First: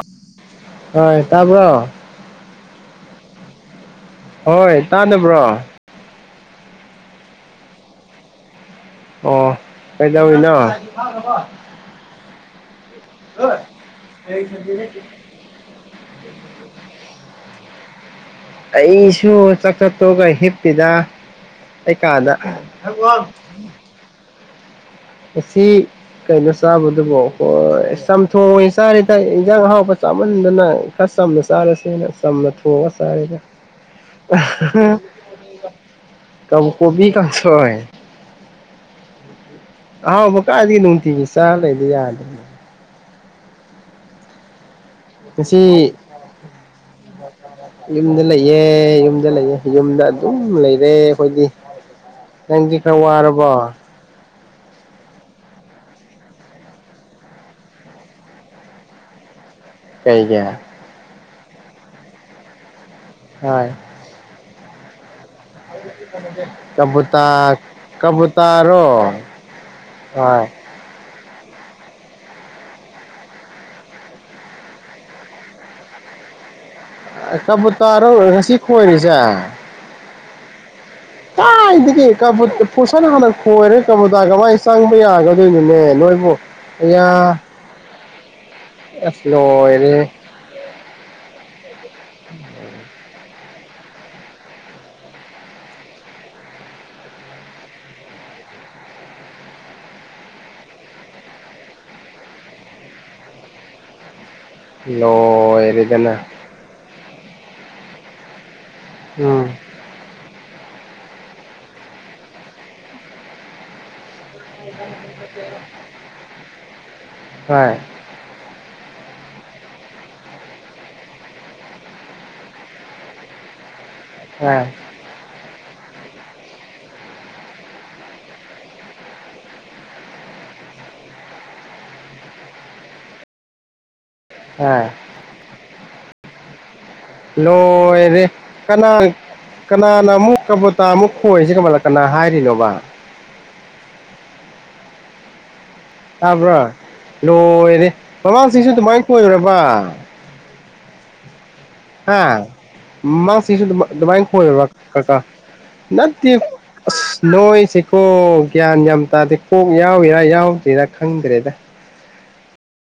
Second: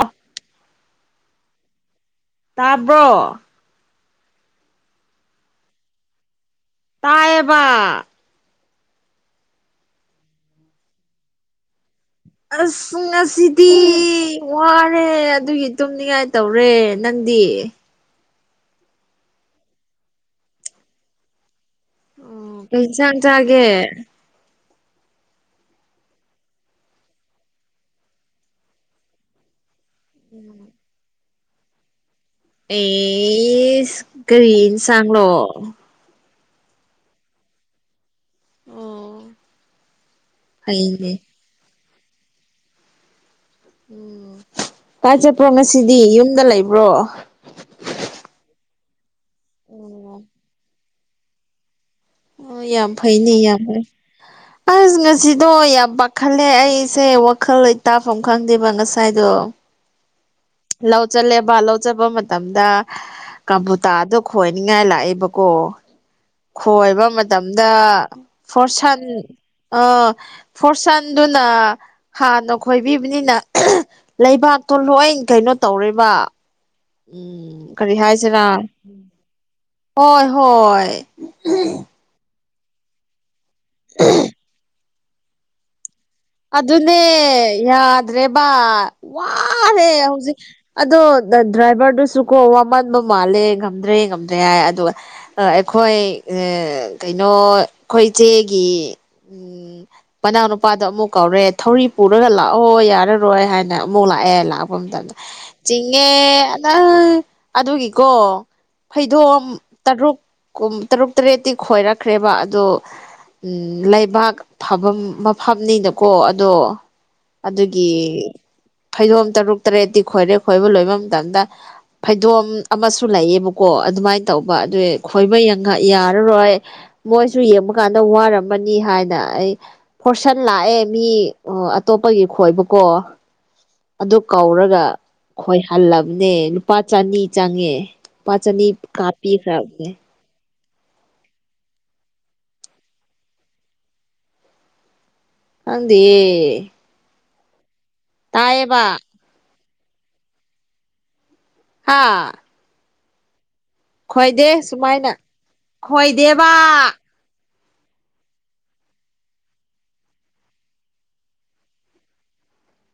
ꯑꯣ ꯍ ꯇꯥꯔꯕ ꯇꯥꯕ꯭ꯔꯣ ꯍꯣꯏ ꯇꯥꯕ꯭ꯔꯣ ꯇꯥꯏꯕ ꯑꯣ ꯀꯩꯗ ꯍꯏꯅ ꯑꯁ ꯉꯁꯤꯗꯤ ꯋꯥꯔꯦ ꯑꯗꯨꯒꯤ ꯇꯨꯝꯅꯤꯡꯉꯥꯏ ꯇꯧꯔꯦ ꯅꯪꯗꯤ ꯑꯩꯁꯨ ꯆꯥꯛ ꯆꯠꯇꯣꯛꯑꯒ ꯍꯤꯞꯄꯤꯦꯗ ꯀꯩꯀꯥꯗ ꯦ ꯑꯁꯤ ꯀꯩꯅꯣ ꯆꯥꯕꯗꯨꯕꯣ ꯍ ꯆꯝꯊꯣꯡꯉ ꯆꯥꯔꯤꯦꯗ ꯏꯟꯖꯥꯡ ꯍꯍꯥꯎꯕ ꯆꯥꯃꯟꯗꯅ ꯈꯔ ꯁꯝꯅ ꯆꯥꯔꯁꯦꯅ ꯆꯃ ꯊ ꯍꯣꯕ ꯁꯔꯗ ꯑꯦꯁ ꯀꯔꯤ ꯏꯟꯁꯥꯡꯂꯣ ꯀꯕꯨ ꯀꯣꯕꯤ ꯀꯪꯁ ꯑꯣ ꯍꯥꯎꯕ ꯀꯥ ꯑꯗꯨꯗꯤ ꯅ ꯐꯩꯅꯦ ꯎꯟꯇꯤꯁꯤ ꯆꯂ ꯏꯗꯤ ꯌꯥꯗ ꯎꯝ ꯇꯥꯏ ꯆꯠꯄ꯭ꯔꯣ ꯉꯁꯤ ꯉꯁꯤꯗꯤ ꯌꯨꯝꯗ ꯂꯩꯕ꯭ꯔꯣ ꯌꯨꯝꯗ ꯂꯩꯑ ꯌꯨꯝꯗ ꯂꯩꯑꯦ ꯌꯨꯝꯗ ꯑꯗꯨꯝ ꯂꯩꯔꯦ ꯑꯩꯈꯣꯏꯗꯤ ꯑꯣ ꯅꯪꯗꯤ ꯌꯥꯝ ꯈꯔ ꯐꯩꯅꯦ ꯋꯥꯔꯕꯣ ꯌꯥꯝ ꯐꯩ ꯑꯁ ꯉꯁꯤꯗꯣ ꯌꯥꯝ ꯄꯥꯈꯠꯂꯦ ꯑꯩꯁꯦ ꯋꯥꯈꯜ ꯂꯩꯇꯥꯐꯝ ꯈꯪꯗꯦꯕ ꯉꯁꯥꯏꯗꯣ ꯀꯩ ꯀ ꯂꯧ ꯆꯠꯂꯦꯕ ꯂꯧ ꯆꯠꯄ ꯃꯇꯝꯗ ꯍꯣꯏ ꯀꯝꯕꯨꯇꯥꯗꯣ ꯈꯣꯏꯅꯤꯡꯉꯥꯏ ꯂꯥꯛꯑꯦꯕꯀꯣ ꯈꯣꯏꯕ ꯀꯕꯨꯇꯥ ꯃꯇꯝꯗ ꯐꯣꯔꯁꯟ ꯀꯕꯨꯇꯥꯔꯣ ꯑꯥ ꯍꯣꯏ ꯍꯣꯔꯁꯟꯗꯨꯅ ꯍꯥꯟꯅ ꯈꯣꯏꯕꯤꯕꯅꯤꯅ ꯂꯩꯕꯥꯛꯇꯣ ꯂꯣꯏ ꯀꯩꯅꯣ ꯇꯧꯔꯦꯕ ꯇꯕꯨ ꯎꯝ ꯀꯔꯤ ꯇꯔꯔ ꯍꯥꯏꯁꯤꯔꯥ ꯉꯁꯤ ꯈꯣꯏꯔꯤꯁꯦ ꯍꯣꯏ ꯍꯣꯏ ꯀꯥ ꯏꯗꯤ ꯀꯦ ꯀ ꯄꯨ ꯄꯣꯠꯁꯅ ꯍꯥꯟꯅ ꯈꯣꯏꯔꯦ ꯀꯃꯣꯗꯥ ꯀꯃꯥꯏꯅ ꯆꯪꯕ ꯌꯥꯒꯗꯣꯏꯅꯣꯅꯦ ꯅꯣꯏꯕꯨ ꯑꯗꯨꯅꯦ ꯑꯌꯥ ꯌꯥꯗ꯭ꯔꯦꯕ ꯑꯁ ꯋꯥꯔꯦ ꯂꯣꯏꯔꯦ ꯍꯧꯖꯤꯛ ꯑꯗꯣ ꯗ꯭ꯔꯥꯏꯚꯔꯗꯨꯁꯨ ꯀꯣ ꯋꯥꯃꯟꯕ ꯃꯥꯜꯂꯦ ꯉꯝꯗ꯭ꯔꯦ ꯉꯝꯗ꯭ꯔꯦ ꯍꯥꯏ ꯑꯗꯨꯒ ꯑꯩꯈꯣꯏ ꯀꯩꯅꯣ ꯑꯩꯈꯣꯏ ꯏꯆꯦꯒꯤ ꯎꯝ ꯅꯥꯅ ꯄꯥꯗ ꯑꯃꯨꯛ ꯀꯧꯔꯦ ꯊꯧꯔꯤ ꯄꯨꯔꯒ ꯂꯥꯛꯑꯣ ꯌꯥꯔꯔꯣꯏ ꯍꯥꯏꯅ ꯑꯃꯨꯛ ꯂꯥꯛꯑꯦ ꯂꯥꯛ ꯄ ꯃꯇꯝꯗ ꯆꯤꯡꯉꯦ ꯂꯣꯏꯔꯦꯗꯅ ꯑꯅ ꯑꯗꯨꯒꯤꯀꯣ ꯐꯩꯗꯣ ꯎꯝ ꯇꯔꯨꯛ ꯇꯔꯨꯛ ꯇꯔꯦꯠꯇꯤ ꯈꯣꯏꯔꯛꯈ꯭ꯔꯦꯕ ꯑꯗꯣ ꯂꯩꯕꯥꯛ ꯊꯥꯐꯝ ꯃꯐꯝꯅꯤꯅꯀꯣ ꯑꯗꯣ ꯍꯣꯏ ꯑꯗꯨꯒꯤ ꯐꯩꯗꯣꯝ ꯇꯔꯨꯛ ꯇꯔꯦꯠꯇꯤ ꯈꯣꯏꯔꯦ ꯈꯣꯏꯕ ꯂꯣꯏꯕ ꯃꯇꯝꯗ ꯐꯩꯗꯣꯝ ꯑꯃꯁꯨ ꯂꯩꯌꯦꯕꯀꯣ ꯑꯗꯨꯃꯥꯏꯅ ꯇꯧꯕ ꯍꯣꯏ ꯑꯗꯨ ꯈꯣꯏꯕ ꯌꯥꯔꯔꯣꯏ ꯃꯣꯏꯁꯨ ꯌꯦꯡꯕ ꯀꯥꯟꯗ ꯋꯥꯔꯝꯃꯅꯤ ꯍꯥꯏꯅ ꯑꯩ ꯐꯣꯔꯁꯟ ꯂꯥꯛꯑꯦ ꯃꯤ ꯑꯇꯣꯞꯄꯒꯤ ꯈꯣꯏꯕꯀꯣ ꯑꯗꯨ ꯀꯧꯔꯒ ꯍꯣꯏ ꯈꯣꯏꯍꯜꯂꯕꯅꯦ ꯂꯨꯄꯥ ꯆꯅꯤ ꯆꯪꯉꯦ ꯂꯣꯏꯔꯦ ꯂꯨꯄꯥ ꯆꯅꯤ ꯀꯅꯥ ꯀꯥꯞꯄꯤꯈ꯭ꯔꯕ ꯀꯅꯥꯅ ꯑꯃꯨꯛ ꯀꯕꯣ ꯇꯥꯃꯨꯛ ꯈꯣꯏꯁꯤ [inaudible] ꯀꯃꯜꯂꯛꯀꯅꯥ ꯍꯥꯏꯔꯤꯅꯣꯕ ꯈꯪꯗꯦ ꯇꯥꯕ꯭ꯔꯥ ꯂꯣꯏꯔꯦ ꯃꯃꯥꯡꯁꯤꯁꯨ ꯇꯥꯏꯌꯦꯕ ꯑꯗꯨꯃꯥꯏꯅ ꯀꯣꯏꯔꯕ ꯍꯥ ꯃꯥꯃꯥꯡ ꯆꯤꯡꯁꯨ ꯑꯗꯨꯃꯥꯢ ꯑꯗꯨꯃꯥꯏꯅ ꯈꯣꯏꯗꯦ ꯈꯣꯏꯔꯕ ꯁꯨꯃꯥꯏꯅ ꯀꯀꯥ ꯅꯠꯇꯦ ꯈꯣꯏꯗꯦꯕ ꯑꯁ ꯅꯣꯏꯁꯤꯀꯣ ꯒ꯭ꯌꯥꯟ ꯌꯥꯝ ꯇꯥꯗꯦ ꯀꯣꯛ ꯌꯥꯎꯔꯤꯔꯥ ꯌꯥꯎꯗ꯭ꯔꯤꯔꯥ ꯈꯪꯗ꯭ꯔꯦꯗ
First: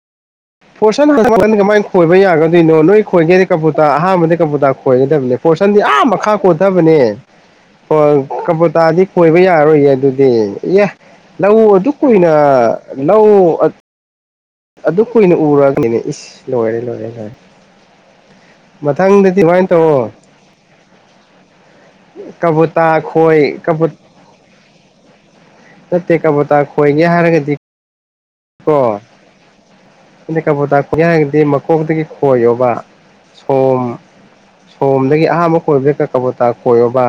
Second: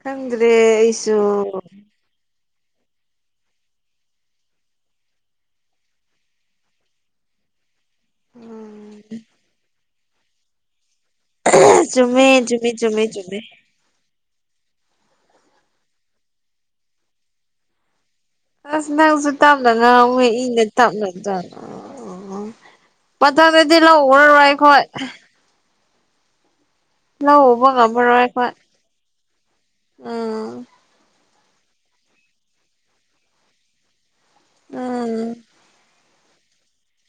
ꯈꯪꯗ꯭ꯔꯦ ꯐꯣꯔꯁꯟ ꯑꯩꯁꯨ ꯍꯟ ꯀꯃꯥꯏꯅ ꯈꯣꯏꯕ ꯌꯥꯒꯗꯣꯏꯅꯣ ꯅꯣꯏ ꯈꯣꯏꯒꯦꯗꯤ ꯀꯣꯕꯨꯨꯇꯥ ꯑꯍꯥꯟꯕꯗꯤ ꯀꯣꯕꯨꯨꯇꯥ ꯈꯣꯏꯒꯗꯕꯅꯦ ꯄꯣꯔꯁꯟꯗꯤ ꯑꯥ ꯃꯈꯥ ꯀꯣꯟꯊꯕꯅꯦ ꯍꯣꯏ ꯀꯝꯄꯨꯇꯥꯗꯤ ꯀꯣꯏꯕ ꯌꯥꯔꯣꯏꯌꯦ ꯑꯗꯨꯗꯤ ꯏ ꯂꯧ ꯑꯗꯨ ꯆꯨꯝꯃꯦ ꯀꯨꯏꯅ ꯆꯨꯝꯃꯦ ꯆꯨꯝꯃꯦ ꯆꯨꯝꯃꯦ ꯂꯧ ꯑꯗꯨ ꯀꯨꯏꯅ ꯎꯔꯒꯅꯤꯅꯦ ꯏꯁ ꯂꯣꯏꯔꯦ ꯂꯣꯏꯔꯦ ꯂꯣꯏꯔꯦ ꯑꯁ ꯅꯪꯁꯨ ꯃꯊꯪꯗꯗꯤ ꯑꯗꯨꯃꯥꯏꯅ ꯇꯞꯂꯅ ꯇꯧꯋꯣ ꯃꯣꯏ ꯏꯪꯗ ꯇꯞꯂꯗ꯭ꯔ ꯀꯕꯨꯇꯥ ꯄꯊꯗꯗꯤꯤ ꯂ ꯎꯒꯔ ꯋꯥꯏꯈꯣꯏ ꯆꯠꯇꯦ ꯀꯥꯕꯇꯥ ꯈꯣꯏꯒꯦ ꯂꯧ ꯍꯥꯏꯔꯒꯗꯤ ꯎꯕ ꯉꯝꯃꯔꯣꯏ ꯑꯩꯈꯣꯏ ꯀꯣ ꯑꯩꯅ ꯎꯝ ꯀꯕꯨ ꯇꯥꯛꯄꯤꯒꯦ ꯍꯥꯏꯔꯒꯗꯤ ꯃꯀꯣꯛꯇꯗꯒꯤ ꯈꯣꯏꯌꯣꯕ ꯁꯣꯝ ꯎꯝ ꯁꯣꯝꯗꯒꯤ ꯑꯍꯥꯝꯕ ꯀꯣꯏꯕꯗ ꯀ ꯀꯕꯇꯥ ꯀꯣꯏꯌꯣꯕ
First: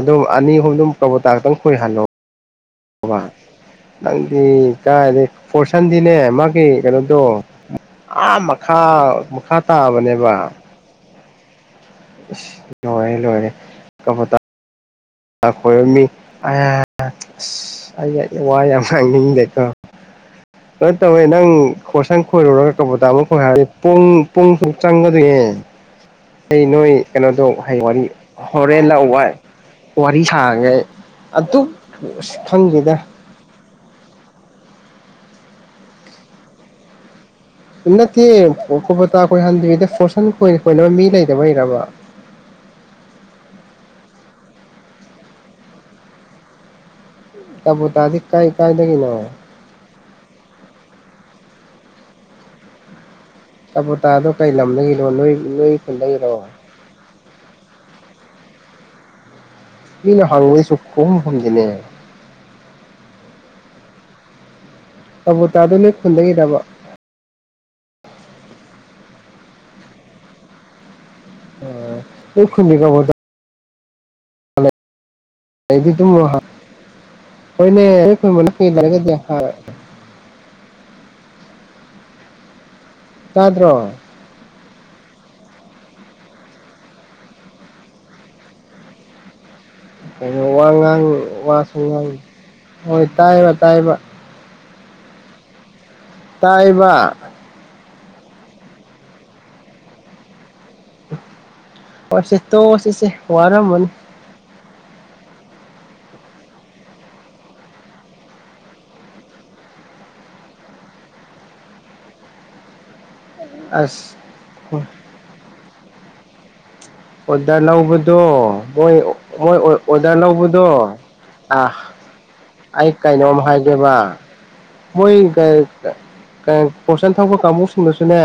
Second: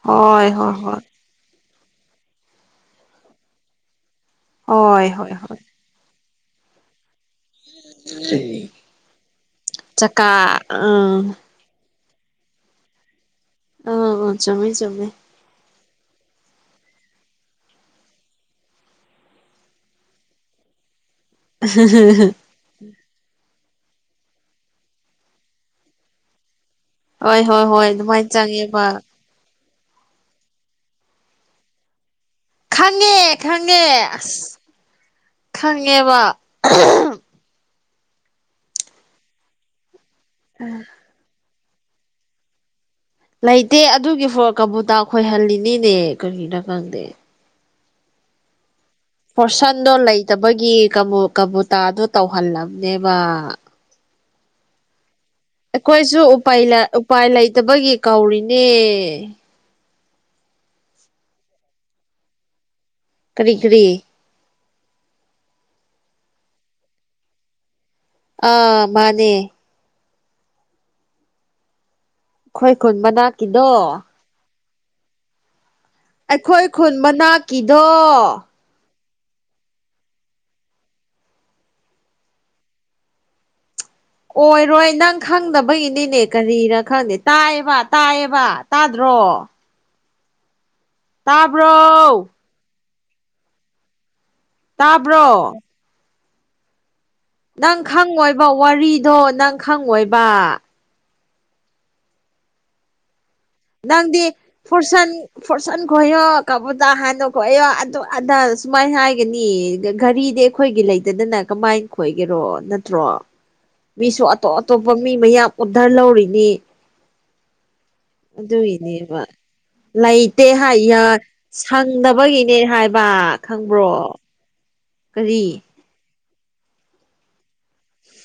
ꯑꯗꯨꯝ ꯍꯣꯏ ꯑꯅꯤ ꯑꯍꯨꯝ ꯍꯣꯏ ꯑꯗꯨꯝ ꯍꯣꯏ ꯄ꯭ꯔꯕꯇꯛꯇꯪ ꯀꯏꯍꯜꯂꯣ ꯅꯪꯗꯤ ꯀꯥꯏ ꯍꯣꯏ ꯍꯣꯏ ꯍꯣꯏ ꯐꯣꯔꯁꯟꯗꯤꯅꯦ ꯃꯥꯒꯤ ꯀꯩꯅꯣꯗꯣ ꯑꯥ ꯃꯈꯥ ꯃꯈꯥ ꯇꯥꯕꯅꯦꯕ ꯑꯥ ꯂꯣꯏꯔꯦ ꯂꯣꯏꯔꯦ ꯀꯣꯒꯣꯇ ꯆꯨꯝꯃꯦ ꯆꯨꯝꯃꯦ ꯈꯣꯏꯔꯝꯃꯤ ꯑ ꯑꯁ ꯑꯩ ꯋꯥ ꯌꯥꯝ ꯉꯥꯡꯅꯤꯡꯗꯦꯀꯣ ꯂꯣꯏ ꯇꯧꯋꯦ ꯅꯪ ꯐꯣꯔꯁꯥꯟ ꯈꯣꯏꯔꯨꯔꯒ ꯀꯕꯣꯇꯥ ꯑꯃ ꯈꯣꯏ ꯍꯥꯏꯔꯤ ꯄꯨꯡ ꯄꯨꯡ ꯃꯨꯛ ꯆꯪꯒꯗꯣꯏꯅꯦ ꯑꯩ ꯅꯣꯏ ꯍꯣꯏ ꯀꯩꯅꯣꯗꯣ ꯍꯣꯏ ꯍꯩ ꯍꯣꯏ ꯋꯥꯔꯤ ꯑꯗꯨꯃꯥꯏꯅ ꯍꯣꯔꯦꯟ ꯆꯪꯉꯦꯕ ꯂꯥꯛ ꯋꯥ ꯋꯥꯔꯤ ꯁꯥꯡꯒꯦ ꯑꯩ ꯑꯁ ꯈꯪꯗꯦꯗ ꯈꯪꯉꯦ ꯈꯪꯉꯦ ꯑꯁ ꯈꯪꯉꯦꯕ ꯅꯠꯇꯦ ꯀꯣꯒꯣꯇꯥ ꯀꯣꯏꯍꯟꯗꯔꯤꯗꯣꯐꯣꯔꯁꯟ ꯈꯣꯏ ꯈꯣꯏꯅꯕ ꯃꯤ ꯂꯩꯇꯕꯩꯔꯕ ꯂꯩꯇꯦ ꯑꯗꯨꯒꯤ ꯐ ꯀꯣꯕꯨꯇꯥ ꯈꯣꯏꯍꯜꯂꯤꯅꯤꯅꯦ ꯀꯒꯤꯅꯣ ꯈꯪꯗꯦ ꯀꯣꯒꯣꯗꯤ ꯀꯥꯏ ꯀꯥꯏꯗ ꯀꯤꯅꯣ ꯍꯣꯔꯁꯟꯗꯣ ꯂꯩꯇꯕꯒꯤ ꯀꯣꯒꯣꯇꯥꯗꯣ ꯇꯧꯍꯜꯂꯝꯕꯅꯦꯕ ꯀꯣꯒꯣꯇꯗꯣ ꯀꯩ ꯂꯝꯗꯒꯤ ꯅꯣꯢ ꯑꯩꯈꯣꯏꯁꯨ ꯎ ꯎꯄꯥꯏ ꯂꯩꯇꯕꯒꯤ ꯀꯧꯔꯤꯅꯦ ꯃꯤꯅ ꯍꯥꯡꯕꯩꯗꯤ ꯁꯨꯡꯈꯨꯝ ꯈꯨꯝꯗꯦꯅꯦ ꯀꯔꯤ ꯀꯔꯤ ꯀꯣꯒꯣꯇꯗꯣ ꯅꯣꯏ ꯈꯨꯟꯗꯩꯔꯕ ꯑꯥ ꯃꯥꯅꯦ ꯑꯣ ꯑꯈꯣꯏ ꯈꯨꯟ ꯃꯅꯥꯛꯀꯤꯗꯣ ꯑꯩꯗꯤ ꯑꯗꯨꯝꯃꯣ ꯑꯩꯈꯣꯏ ꯈꯨꯟ ꯍꯣꯏꯅꯦ ꯃꯅꯥꯛꯀꯤꯗꯣ ꯑꯩꯈꯣꯏ ꯃꯅ ꯀ ꯂꯩꯔꯒꯗꯤꯦ [inaudible] ꯇꯥꯗ꯭ꯔꯣ ꯑꯣꯏꯔꯣꯏ ꯅꯪ ꯈꯪꯗꯕꯒꯤꯅꯤꯅꯦ ꯀꯔꯤꯔ ꯈꯪꯗꯦ ꯇꯥꯏꯌꯦꯕ ꯇꯥꯏꯌꯦꯕ ꯇꯥꯗ꯭ꯔꯣ ꯀꯩꯅꯣ ꯋꯥ ꯉꯥꯡꯉꯤ ꯋꯥꯁꯨ ꯇꯥꯕ꯭ꯔꯣ ꯉꯥꯡꯉꯤ ꯍꯣꯏ ꯇꯥꯏꯕ ꯇꯥꯏꯕ ꯇꯥꯕ꯭ꯔꯣ ꯇꯥꯏꯕ ꯅꯪ ꯈꯪꯉꯣꯏꯕ ꯋꯥꯔꯤꯗꯣ ꯅꯪ ꯈꯪꯉꯣꯏꯕ ꯍꯣꯢꯁꯦ ꯇꯣꯛꯑꯁꯤ ꯋꯥꯔꯝꯃꯅꯤ ꯅꯪꯗꯤ ꯐꯨꯔꯁꯟ ꯐꯣꯔꯁꯟ ꯈꯣꯌꯣ ꯀꯣꯕꯨꯇꯥ ꯍꯥꯟꯅ ꯈꯣꯌꯣ ꯑꯗꯥ ꯁꯨꯃꯥꯏꯅ ꯍꯥꯏꯒꯅꯤ ꯒꯔꯤꯗꯤ ꯑꯩꯈꯣꯏꯒꯤ ꯂꯩꯇꯅꯅ ꯀꯃꯥꯏ ꯈꯣꯏꯒꯦꯔꯣ ꯅꯠꯇ꯭ꯔꯣ ꯑꯁ ꯃꯤꯁꯨ ꯑꯇꯣꯞ ꯑꯇꯣꯞꯄ ꯃꯤ ꯃꯌꯥꯝ ꯎꯟꯙꯔ ꯂꯨꯔꯤꯅꯤ ꯑꯣꯗꯔ ꯂꯧꯕ ꯗꯣꯏ ꯑꯗꯨꯒꯤꯅꯦꯕ ꯃꯣꯏ ꯑꯣꯗꯔ ꯂꯩꯇꯦ ꯂꯧꯕꯗꯣ ꯍꯥꯏꯌꯦ ꯁꯪꯗꯕꯒꯤꯅꯦ ꯑ ꯍꯥꯏꯕ ꯀꯩꯅꯣꯝ ꯍꯥꯏꯒꯦꯕ ꯈꯪꯕ꯭ꯔꯣ ꯃꯣꯏ ꯀꯔꯤ ꯄꯣꯠꯆꯟ ꯊꯄ ꯀꯥꯡꯕꯨꯁꯤꯡꯗꯨꯁꯨꯅꯦ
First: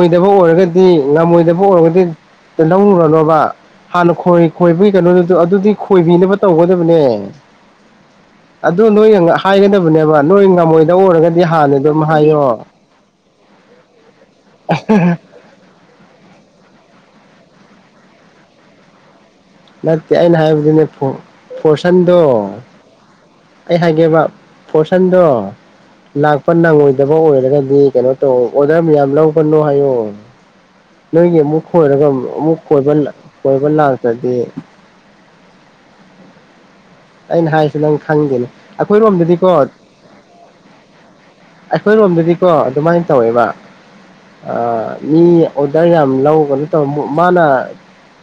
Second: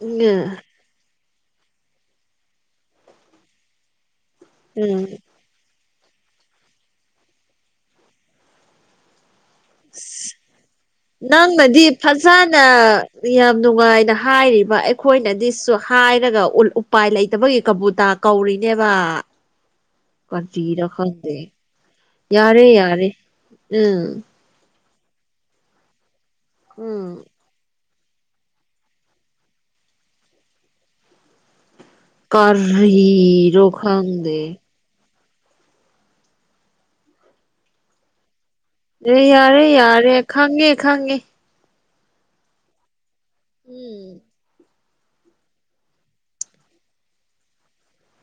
ꯎꯝ ꯑꯣꯏꯔꯒꯗꯤ ꯗꯤ ꯉꯝꯃꯣꯏꯗꯕ ꯑꯣꯏꯔꯒꯗꯤ ꯂꯧꯔꯨꯔꯅꯣꯕ ꯍꯥꯟꯅ ꯈꯣꯏ ꯈꯣꯏꯕꯒꯤ ꯎꯝ ꯀꯩꯅꯣꯗꯨ ꯑꯗꯨ ꯑꯗꯨꯗꯤ ꯈꯣꯏꯕꯤꯅꯕ ꯇꯧꯒꯗꯕꯅꯦ ꯑꯗꯨ ꯅꯣꯏ ꯍꯥꯏꯒꯗꯕꯅꯦꯕ ꯅꯣꯏ ꯉꯝꯃꯣꯏꯗ ꯑꯣꯏꯔꯒꯗꯤ ꯍꯥꯟꯅ ꯅꯪꯅꯗꯤ ꯑꯗꯨꯝ ꯐꯖꯅ ꯍꯥꯏꯌꯣ ꯌꯥꯝ ꯅꯨꯡꯉꯥꯏꯅ ꯍꯥꯏꯔꯤꯕ ꯑꯩꯈꯣꯏꯅꯗꯤ ꯍꯥꯏꯔꯒ ꯎꯄꯥꯏ ꯂꯩꯇꯕꯒꯤ ꯀꯕꯨꯇꯥ ꯀꯧꯔꯤꯅꯦꯕ ꯅꯠꯇꯦ ꯑꯩꯅ ꯍꯥꯏꯕꯗꯨꯅꯦ ꯀꯔꯤꯔ ꯈꯪꯗꯦ ꯐꯣꯔꯁꯟꯗꯣ ꯌꯥꯔꯦ ꯌꯥꯔꯦ ꯑꯩ ꯍꯥꯏꯒꯦꯕ ꯎꯝ ꯐꯣꯔꯁꯟꯗꯣ ꯂꯥꯛꯄ ꯅꯪꯉꯣꯏꯗꯕ ꯎꯝ ꯑꯣꯏꯔꯒꯗꯤ ꯀꯩꯅꯣ ꯑꯣꯗꯔ ꯃꯤꯌꯥꯝ ꯂ ꯄꯅꯣ ꯍꯥꯏꯌꯣ ꯅꯣꯏꯒꯤ ꯑꯃꯨꯛ ꯈꯣꯏꯔꯒ ꯑꯃꯨꯛꯣꯏꯕ ꯀꯔꯤꯔꯣ ꯀꯣꯏꯕ ꯂꯥꯛꯇ꯭ꯔꯗꯤ ꯈꯪꯗꯦ ꯑꯩꯅ ꯍꯥꯏꯁꯤ ꯅꯪ ꯈꯪꯗꯦꯅꯦ ꯑꯦ ꯌꯥꯔꯦ ꯑꯩꯈꯣꯏꯔꯣꯝꯗꯗꯤꯀꯣ ꯌꯥꯔꯦ ꯈꯪꯉꯦ ꯈꯪꯉꯦ ꯑꯩꯈꯣꯏꯔꯣꯝꯗꯗꯤꯀꯣ ꯑꯗꯨꯃꯥꯏꯅ ꯇꯧꯋꯦꯕ ꯎꯝ ꯃꯤ ꯑꯣꯗꯔ ꯌꯥꯝ ꯂꯧꯒꯅꯣ ꯇꯧ ꯃꯥꯅ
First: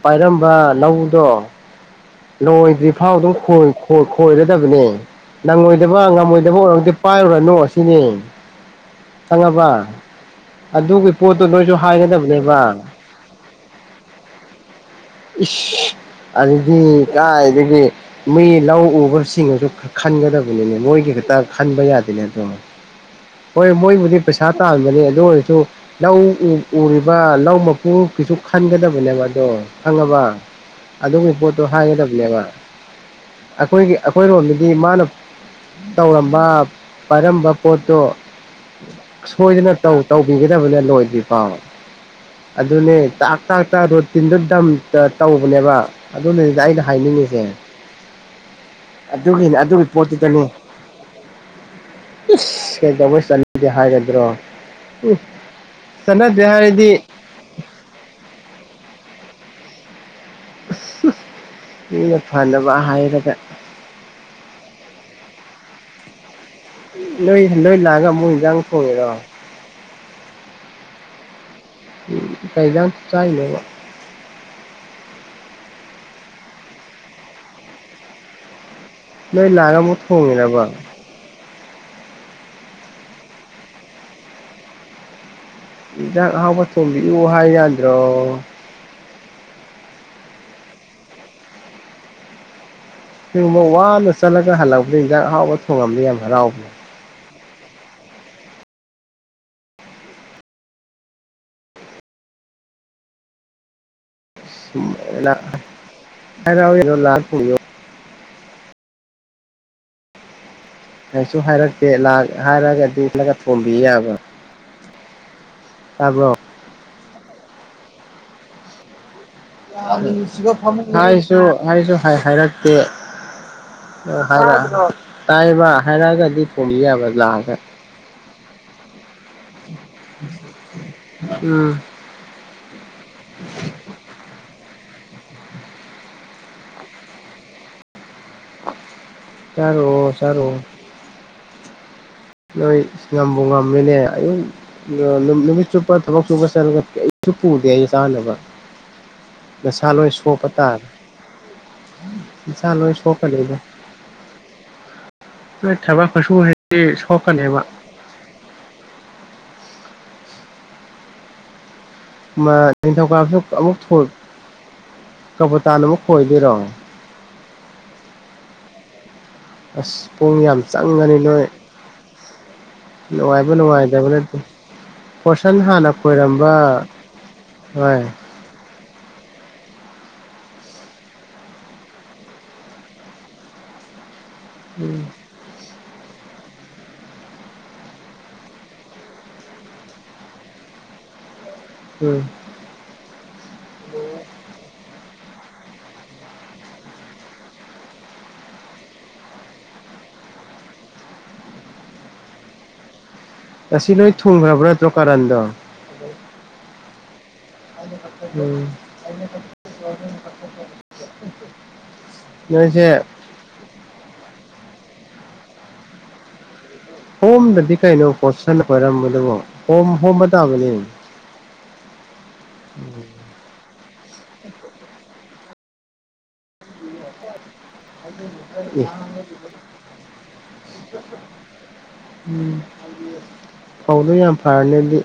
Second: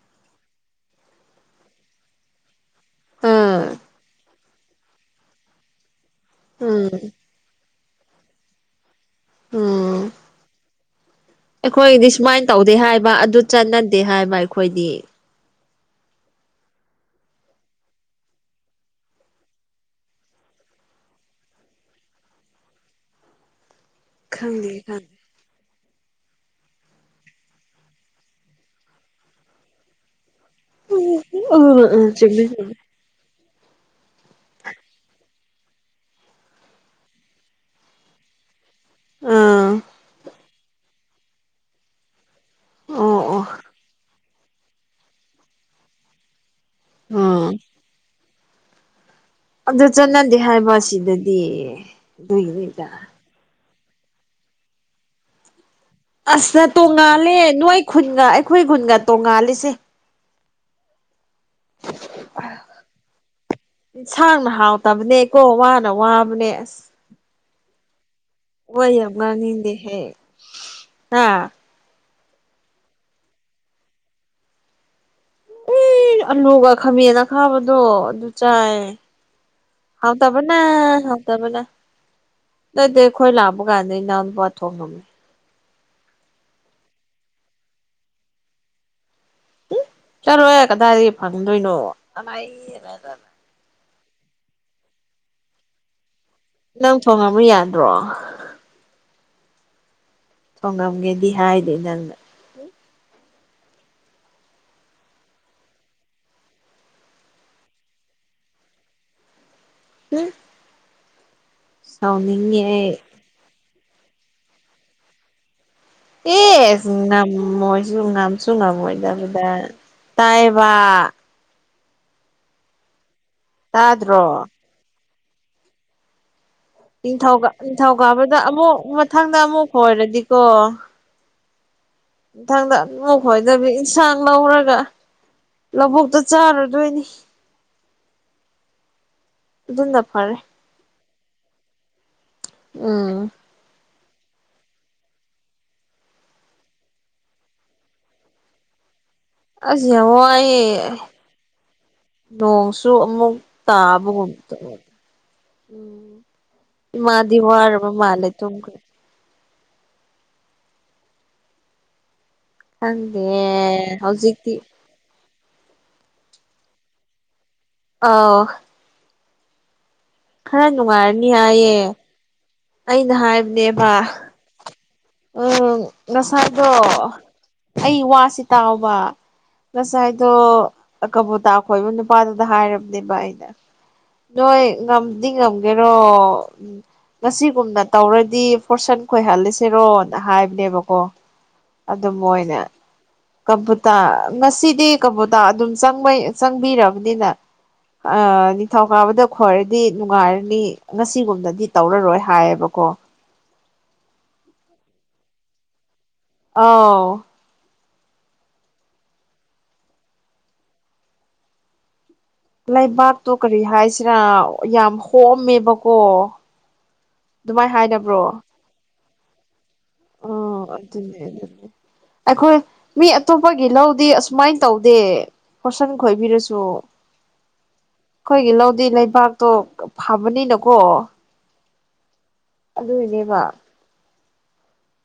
ꯄꯥꯏꯔꯝꯕ ꯂꯧꯗꯣ ꯂꯣꯏꯗ꯭ꯔꯤꯐꯥꯎ ꯑꯗꯨꯝ ꯈꯣꯏ ꯑꯥ ꯑꯣꯏꯣꯏꯔꯗꯕꯅꯦ ꯅꯪꯉꯣꯏꯗꯕ ꯉꯝꯃꯣꯏꯗꯕ ꯎꯝ ꯑꯣꯏꯔꯝꯛꯇꯗꯤ ꯄꯥꯏꯔꯨꯔꯅꯨ ꯆꯅꯤ ꯊꯉꯕ ꯎꯝ ꯑꯗꯨꯒꯤ ꯄꯣꯠꯇꯨ ꯅꯣꯏꯁꯨ ꯑꯩꯈꯣꯏꯒꯤꯗꯤ ꯁꯨꯃꯥꯏꯅ ꯍꯥꯏꯒꯗꯕꯅꯦꯕ ꯇꯧꯗꯦ ꯍꯥꯏꯕ ꯑꯗꯨ ꯆꯠꯅꯗꯦ ꯍꯥꯏꯕ ꯑꯩꯈꯣꯏꯗꯤ ꯑꯗꯨꯗꯤ ꯀꯥꯏꯗꯒꯤ ꯃꯤ ꯂꯧ ꯎꯕꯁꯤꯡꯁꯨ ꯈꯟꯒꯗꯕꯅꯤꯅꯦ ꯃꯣꯏꯒꯤ ꯈꯛꯇ ꯈꯟꯕ ꯌꯥꯗꯦꯅꯦ ꯑꯗꯨꯣ ꯍꯣꯏ ꯃꯣꯏꯕꯨꯗꯤ ꯄꯩꯁꯥ ꯈꯪꯗꯦ ꯇꯥꯟꯕꯅꯤ ꯈꯪꯗꯦ ꯑꯗꯨ ꯑꯣꯏꯔꯁꯨ ꯂꯧ ꯎꯔꯤꯕ ꯂꯧ ꯃꯄꯨ ꯀꯩꯁꯨ ꯈꯟꯒꯗꯕꯅꯦꯕ ꯑꯗꯣ ꯈꯪꯉꯕ ꯑꯗꯨꯒꯤ ꯄꯣꯠꯇꯣ ꯍꯥꯏꯒꯗꯕꯅꯦꯕ ꯆꯨꯝꯃꯦ ꯆꯨꯝꯃꯦ ꯑꯩꯈꯣꯏꯒꯤ ꯑꯩꯈꯣꯏꯔꯣꯝꯗꯗꯤ ꯃꯥꯅ ꯇꯧꯔꯝꯕ ꯄꯥꯏꯔꯝꯕ ꯄꯣꯠꯇꯣ ꯑꯥ ꯁꯣꯏꯗꯅꯧ ꯇꯧꯕꯤꯒꯗꯕꯅꯤ ꯂꯣꯏꯗ꯭ꯔꯤ ꯐꯥꯎ ꯑꯗꯨꯅꯦ ꯑꯣ ꯇꯥꯛ ꯑꯣ ꯇꯥꯛ ꯇ ꯔꯣꯇꯤꯟꯗꯣ ꯗꯝ ꯇꯧꯕꯅꯦꯕ ꯑꯗꯨꯅꯗꯨꯗ ꯑꯩꯅ ꯍꯥꯏꯅꯤꯡꯉꯤꯁꯦ ꯎꯝ ꯑꯗꯨꯒꯤꯅꯦ ꯑꯗꯨꯒꯤ ꯑꯗꯨ ꯆꯠꯅꯗꯦ ꯄꯣꯠꯇꯨꯗꯅꯦ ꯍꯥꯏꯕ ꯑꯁꯤꯗꯗꯤ ꯑꯗꯨꯨꯏꯉꯩꯗ ꯃꯣꯏ ꯆꯠꯅꯤꯡꯗꯦ ꯍꯥꯏꯒꯗ꯭ꯔꯣ ꯎ ꯑꯁꯅ ꯇꯣꯡꯉꯥꯜꯂꯦ ꯅꯣꯏ ꯈꯨꯟꯒ ꯑꯩꯈꯣꯏ ꯈꯨꯟꯒ ꯇꯣꯡꯉꯥꯜꯂꯤꯁꯦ ꯃꯤꯅ ꯐꯅꯕ ꯍꯥꯏꯔꯒ ꯌꯦꯟꯁꯥꯡꯅ ꯍꯥꯎꯇꯕꯅꯦ ꯀꯣ ꯋꯥꯅ ꯋꯥꯕꯅꯦ ꯑꯁ ꯂꯣꯏ ꯂꯣꯏ ꯂꯥꯛꯑꯒ ꯃꯨꯣꯏ ꯃꯣꯏ ꯌꯥꯝꯒꯅꯤꯗꯦ ꯍꯦ ꯑ ꯎꯝ ꯀꯩꯖꯥꯟꯁꯨ ꯆꯥꯏꯅꯦꯕ ꯑꯂꯨꯒ ꯈꯥꯝꯃꯦꯅ ꯈꯥꯕꯗꯣ ꯑꯗꯨ ꯆꯥꯏ ꯅꯣꯏ ꯂꯥꯛꯑꯒ ꯑꯃꯨꯛ ꯍꯥꯎ ꯇꯕꯅ ꯊꯣꯡꯉꯤꯔꯕ ꯍꯥꯎꯇꯕꯅ ꯊꯌ ꯇꯕꯅ ꯅꯗꯤꯈꯣꯏ ꯂꯥꯛꯕ ꯀꯥꯟꯗ ꯏ ꯄ ꯊꯣꯡ ꯉꯃꯤ ꯌꯦꯟꯖꯥꯡ ꯑꯍꯥꯎꯕ ꯊꯣꯕꯤꯎ ꯍꯥꯏ ꯌꯥꯗ꯭ꯔꯣ ꯆꯠꯔꯣꯍꯦ ꯀꯗꯥꯏꯗꯒꯤ ꯐꯪꯗꯣꯏꯅꯣ ꯑ ꯁꯤꯒꯨꯝꯕ ꯋꯥꯅ ꯆꯠꯂꯒ ꯍꯜꯂꯛꯄꯗ ꯍꯤꯟꯖꯥꯡ ꯍꯔꯥꯎꯕ ꯊꯣꯡꯉꯝꯗ ꯌꯥꯝ ꯍꯔꯥꯎꯕ꯭ꯔ ꯅꯪ ꯊꯣꯡꯉꯕ ꯌꯥꯗ꯭ꯔꯣ ꯊꯣꯡꯉꯝꯒꯦꯗꯤ ꯍꯥꯏꯗꯦ ꯅꯪꯅ [unintelligible] ꯎꯝ ꯀꯁꯨ ꯍꯥꯏꯔꯛꯇꯦ ꯍꯥꯏꯔꯒꯗꯤꯂꯒ ꯊꯣꯕꯤ ꯌꯥꯕ꯭ꯔ ꯑꯦ ꯉ ꯃꯣꯏꯁꯨ ꯅꯝꯁꯨ ꯉ ꯃꯣꯏꯗ ꯇꯥꯏꯕ ꯁꯨ ꯍꯥꯏꯁꯨ ꯍꯥꯏꯔꯛꯇꯦ ꯑ ꯇꯥꯗ꯭ꯔꯣ ꯍꯥꯏꯔꯛ ꯇꯥꯏꯕ ꯍꯥꯏꯔꯒꯗꯤ ꯅꯤꯡꯊꯧ ꯅꯤꯡꯊꯧꯀꯥꯕꯗ ꯑꯃꯨꯛ ꯃꯊꯪꯗ ꯑꯃꯨꯛ ꯍꯔꯗꯤꯀꯣ ꯎꯝ ꯏꯊꯪꯗ ꯅꯣꯛꯈꯣꯏꯗꯕꯤ ꯏꯟꯁꯥꯡ ꯂꯧꯔꯒ ꯂꯧꯕꯨꯛꯇ ꯆꯥꯔꯨꯗꯣꯏꯅꯤ ꯆꯔ ꯑꯗꯨꯅ ꯐꯔꯦ ꯁꯔꯨ ꯅꯣꯏ ꯁꯤ ꯎꯝ ꯌꯥꯝ ꯕꯉꯝꯃꯤꯅꯦ ꯑꯌꯨꯛ ꯅꯨꯃꯤꯠ ꯆꯨꯞꯄ ꯊꯕꯛ ꯆꯨꯕ ꯆꯠꯂꯒ ꯑꯩ ꯆꯨꯞꯄ ꯎꯗꯦ ꯑꯩ ꯆꯥꯅꯕ ꯅꯁꯥ ꯑꯁꯤꯁꯦ ꯂꯣꯏ ꯁꯣꯛꯄ ꯋꯥꯌꯦ ꯇꯥꯔꯦ ꯅꯁꯥ ꯅꯣꯡꯁꯨ ꯂꯣꯏ ꯑꯃꯨꯛ ꯁꯣꯛꯀꯅꯤꯗ ꯇꯥꯕꯒꯨꯝꯗ ꯅꯣꯏ ꯎꯝ ꯊꯕꯛ ꯈꯨꯁꯨꯁꯤꯗꯤ ꯏ ꯃꯥꯗꯤ ꯁꯣꯛꯀꯅꯦꯕ ꯋꯥꯔ ꯃꯥꯂꯦ ꯇ ꯈꯪꯗꯦ ꯅꯤꯡꯊꯧꯀꯥꯕꯁꯨ ꯑꯃꯨꯛ ꯍꯧꯖꯤꯛꯇꯤ ꯀꯄꯇꯥꯟ ꯑꯃꯨꯛ ꯈꯣꯏꯕꯤꯔꯣ ꯑ [unintelligible] ꯑꯁ ꯄꯨꯡ ꯌꯥꯝ ꯆꯪꯒꯅꯤ ꯅꯨꯡꯉꯥꯏꯔꯅꯤ ꯅꯣꯏ ꯍꯥꯏꯌꯦ ꯑꯩꯅ ꯅꯨꯡꯉꯥꯏꯕ ꯍꯥꯏꯕꯅꯦꯕ ꯅꯨꯡꯉꯥꯏꯇꯕ ꯅꯠꯇꯦ ꯄꯣꯔꯁꯟ ꯎꯝ ꯍꯥꯟꯅ ꯈꯣꯏꯔꯝꯕ ꯅꯁꯥꯗꯣ ꯑꯩ ꯍꯣꯏ ꯋꯥꯁꯤ ꯇꯥꯎꯕ ꯉꯁꯥꯏꯗꯣ ꯀꯕꯨꯣꯇꯥ ꯈꯣꯏꯕ ꯅꯨꯄꯥꯗꯨꯗ ꯍꯥꯏꯔꯕꯅꯦꯕ ꯑꯩꯅ ꯅꯣꯏ ꯎꯝ ꯉꯝꯗꯤ ꯉꯝ ꯦꯔꯣ ꯎꯝ ꯉꯁꯤꯒꯨꯝꯅ ꯇꯧꯔꯗꯤ ꯐꯣꯔꯁꯟ ꯈꯣꯏꯍꯜꯂꯤꯁꯤꯔꯣ ꯍꯥꯏꯕꯅꯦꯕꯀꯣ ꯎꯝ ꯑꯗꯨꯝꯕꯣꯏ ꯑꯣꯏꯅ ꯀꯕꯨꯇꯥ ꯉꯁꯤꯗꯤ ꯀꯕꯨꯇꯥ ꯑꯗꯨꯝꯪ ꯆꯪꯕꯤꯔꯕꯅꯤꯅ ꯅꯤꯡꯊꯧ ꯀꯥꯕꯗ ꯈ꯭ꯋꯥꯏꯔꯗꯤ ꯅꯨꯡꯉꯥꯏꯔꯅꯤ ꯉꯁꯤꯒꯨꯝꯅꯗꯤ ꯇꯧꯔꯔꯣꯏ ꯍꯥꯏꯌꯦꯕꯀꯣ ꯉꯁꯤ ꯂꯣꯏ ꯊꯨꯡꯈ꯭ꯔꯕ꯭ꯔ ꯅꯠꯇ꯭ꯔꯣ ꯀꯔꯟꯗꯣ ꯑ [unintelligible] ꯅꯣꯏꯁꯦ ꯂꯩꯕꯥꯛꯇꯣ ꯀꯔꯤ ꯍꯥꯏꯁꯤꯔꯥ ꯌꯥꯝ ꯍꯣꯑꯝꯃꯦꯕꯀꯣ ꯍꯣꯝꯗꯗꯤ ꯀꯩꯅꯣ ꯄꯣꯠꯁꯟꯅ ꯑꯣꯏꯔꯝꯕꯗꯨꯕꯨ ꯍꯣꯝ ꯑ ꯍꯣꯝꯕ ꯇꯥꯕꯅꯦ ꯑꯩꯈꯣꯏ ꯃꯤ ꯑꯇꯣꯞꯄꯒꯤ ꯂꯧꯗꯤ ꯑꯁꯨꯃꯥꯏꯅ ꯇꯧꯗꯦ ꯍꯣꯔꯁꯟ ꯈꯣꯏꯕꯤꯔꯁꯨ ꯑꯩꯈꯣꯏꯒꯤ ꯑꯦ ꯂꯧꯗꯤ ꯂꯩꯕꯥꯛꯇꯣ ꯐꯕꯅꯤꯅꯀꯣ ꯎꯝ ꯑꯗꯨꯏꯅꯦꯕ ꯐꯧꯗꯣ ꯌꯥꯝ ꯐꯔꯅꯦꯗꯤ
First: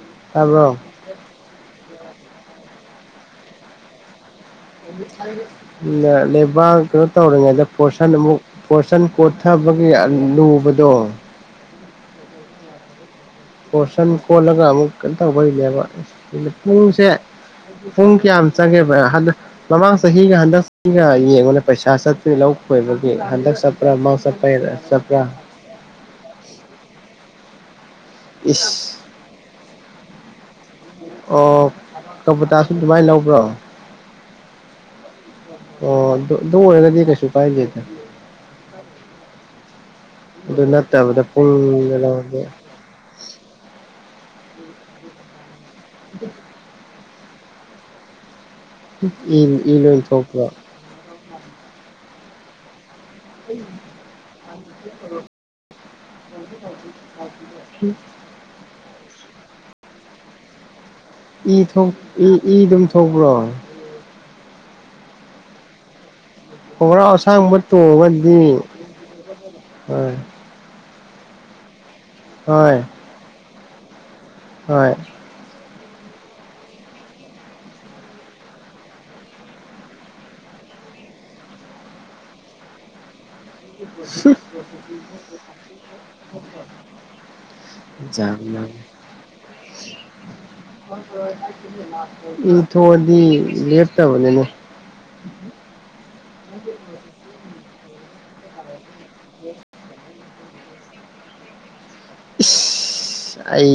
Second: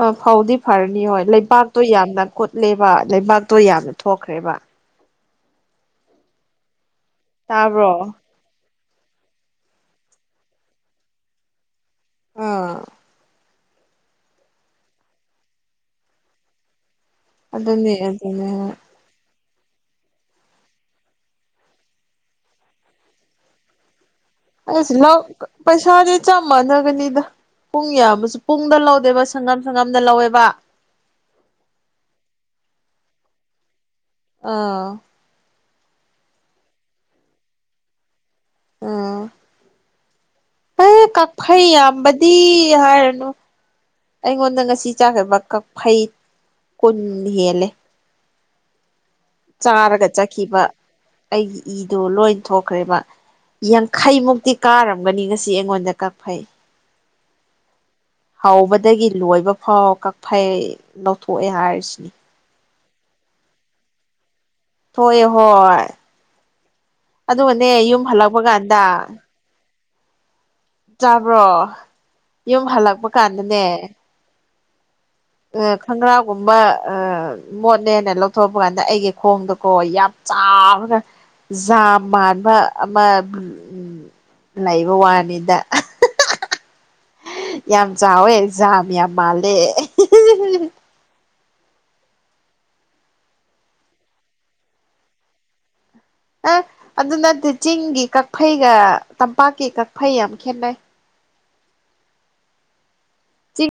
ꯑꯥ ꯐꯧꯗꯤ ꯇꯥꯕ꯭ꯔꯣ ꯐꯔꯅꯤ ꯍꯣꯏ ꯂꯩꯕꯥꯛꯇꯣ ꯌꯥꯝꯅ ꯀꯨꯠꯂꯦꯕ ꯂꯩꯕꯥꯛꯇꯣ ꯌꯥꯝꯅ ꯊꯣꯛꯈ꯭ꯔꯦꯕ ꯂꯩꯦꯕꯥꯛ ꯀꯩꯅꯣ ꯇꯧꯔꯤꯉꯩꯗ ꯇꯥꯕ꯭ꯔꯣ ꯄꯣꯔꯁꯟ ꯑꯃꯨꯛ ꯀꯁꯟ ꯀꯣꯊꯕꯒꯤ ꯂꯨꯕꯗꯣ ꯑꯥ ꯄꯣꯔꯁꯟ ꯀꯣꯜꯂꯒ ꯑꯃꯨꯛ ꯀꯩꯅꯣ ꯇꯧꯕꯩꯅꯦꯕ ꯄꯨꯡꯁꯦ ꯑꯗꯨꯅꯦ ꯄꯨꯡ ꯀꯌꯥ ꯑꯗꯨꯅꯦ ꯆꯪꯒꯦꯕ ꯍꯜ ꯃꯃꯥꯡ ꯆꯍꯤꯒ ꯍꯟꯗꯛ ꯆꯍꯤꯒ ꯌꯦꯡꯕꯅ ꯄꯩꯁꯥ ꯆꯠꯇꯔꯤ ꯂꯧ ꯀꯣꯏꯕꯒꯤ ꯍꯟꯗꯛ ꯆꯠ ꯭ꯔꯃꯁ ꯄ ꯑꯩꯁ ꯂꯧ ꯄꯩꯁꯥꯥꯗꯤ ꯆꯞ ꯃꯥꯟꯅꯒꯅꯤꯗ ꯄꯨꯡ ꯌꯥꯝꯕꯁꯨ ꯄꯨꯡꯗ ꯏꯁ ꯂꯧꯗꯦꯕꯁꯦ ꯁꯪꯒꯝ ꯁꯪꯒꯝꯗ ꯂꯧꯋꯦꯕ ꯑꯣ ꯀꯕꯣꯇꯥꯁꯨ ꯑꯗꯨꯃꯥꯏ ꯂꯧꯕ꯭ꯔꯣ ꯑꯥ ꯑꯣ ꯗꯣ ꯑꯗꯨ ꯑꯣꯏꯔꯒꯗꯤ ꯀꯩꯁꯨ ꯀꯥꯏꯗꯦꯗ ꯑꯥ ꯑꯗꯨ ꯑꯦ ꯅꯠꯇꯕꯗ ꯀꯛꯐꯩ ꯄꯨꯡ ꯌꯥꯝꯕꯗꯤ ꯀꯩꯅꯣꯗꯤ ꯍꯥꯏꯔꯅꯨ ꯑꯩꯉꯣꯟꯗ ꯉꯁꯤ ꯆꯥꯒ꯭ꯔꯕ ꯀꯛꯐꯩ ꯀꯨꯟ ꯍꯦꯜꯂꯦ ꯎꯝ ꯆꯥꯔꯒ ꯆꯠꯈꯤꯕ ꯑꯩꯒꯤ ꯏꯗꯨ ꯂꯣꯏ ꯊꯣꯛꯈ꯭ꯔꯦꯕ ꯌꯥꯡꯈꯩꯃꯨꯛꯇꯤ ꯀꯥꯔꯝꯒꯅꯤ ꯉꯁꯤ ꯑꯩꯉꯣꯟꯗ ꯀꯛꯐꯩ [inaudible] ꯍꯧꯕꯗꯒꯤ ꯂꯣꯏꯕ ꯐꯥꯎ ꯀꯛꯐꯩ ꯂꯧꯊꯣꯛꯑꯦ ꯏ ꯍꯥꯏꯔꯤꯁꯤꯅꯤ ꯏ ꯏ ꯑꯗꯨꯝ ꯊꯧꯕ꯭ꯔꯣ ꯊꯣꯏꯑ ꯍꯣꯏ ꯑꯣꯒꯔꯥ ꯑꯁꯥꯡꯕ ꯑꯗꯨꯒꯅꯦ ꯌꯨꯝ ꯇꯣꯡꯒꯗꯤ ꯍꯜꯂꯛꯄ ꯀꯥꯟꯗ ꯍ ꯆꯥꯕ꯭ꯔꯣ ꯌꯨꯝ ꯍꯣꯏ ꯍꯜꯂꯛꯄ ꯀꯥꯟꯗꯅꯦ ꯍꯣꯏ ꯑ ꯈꯪꯒ꯭ꯔꯥꯒꯨꯝꯕ ꯑ ꯃꯣꯠꯅꯦꯅ ꯂꯧꯊꯣꯔꯛꯄ ꯀꯥꯟꯗ ꯑꯩꯒꯤ ꯈꯣꯡꯗꯣꯀꯣ ꯌꯥꯝ ꯆꯥꯔꯒ ꯖꯥ ꯃꯥꯟꯕ ꯑꯃ ꯂꯩꯕ ꯋꯥꯅꯤꯗ ꯍꯨꯝ ꯌꯥꯝ ꯆꯥꯎꯋꯦ ꯖꯥꯝ ꯌꯥꯝ ꯃꯥꯜꯂꯦ ꯏ ꯊꯣꯛꯑꯗꯤ ꯂꯦꯞꯇꯕꯅꯤꯅꯦ [inaudible] ꯑꯦ ꯑꯗꯨ ꯅꯠꯇꯦ ꯆꯤꯡꯒꯤ ꯀꯛꯐꯩꯒ ꯇꯝꯄꯥꯛꯀꯤ ꯀꯛꯐꯩ ꯌꯥꯝ ꯈꯦꯠꯅꯩ ꯏꯁ ꯑꯩ ꯆꯤꯡ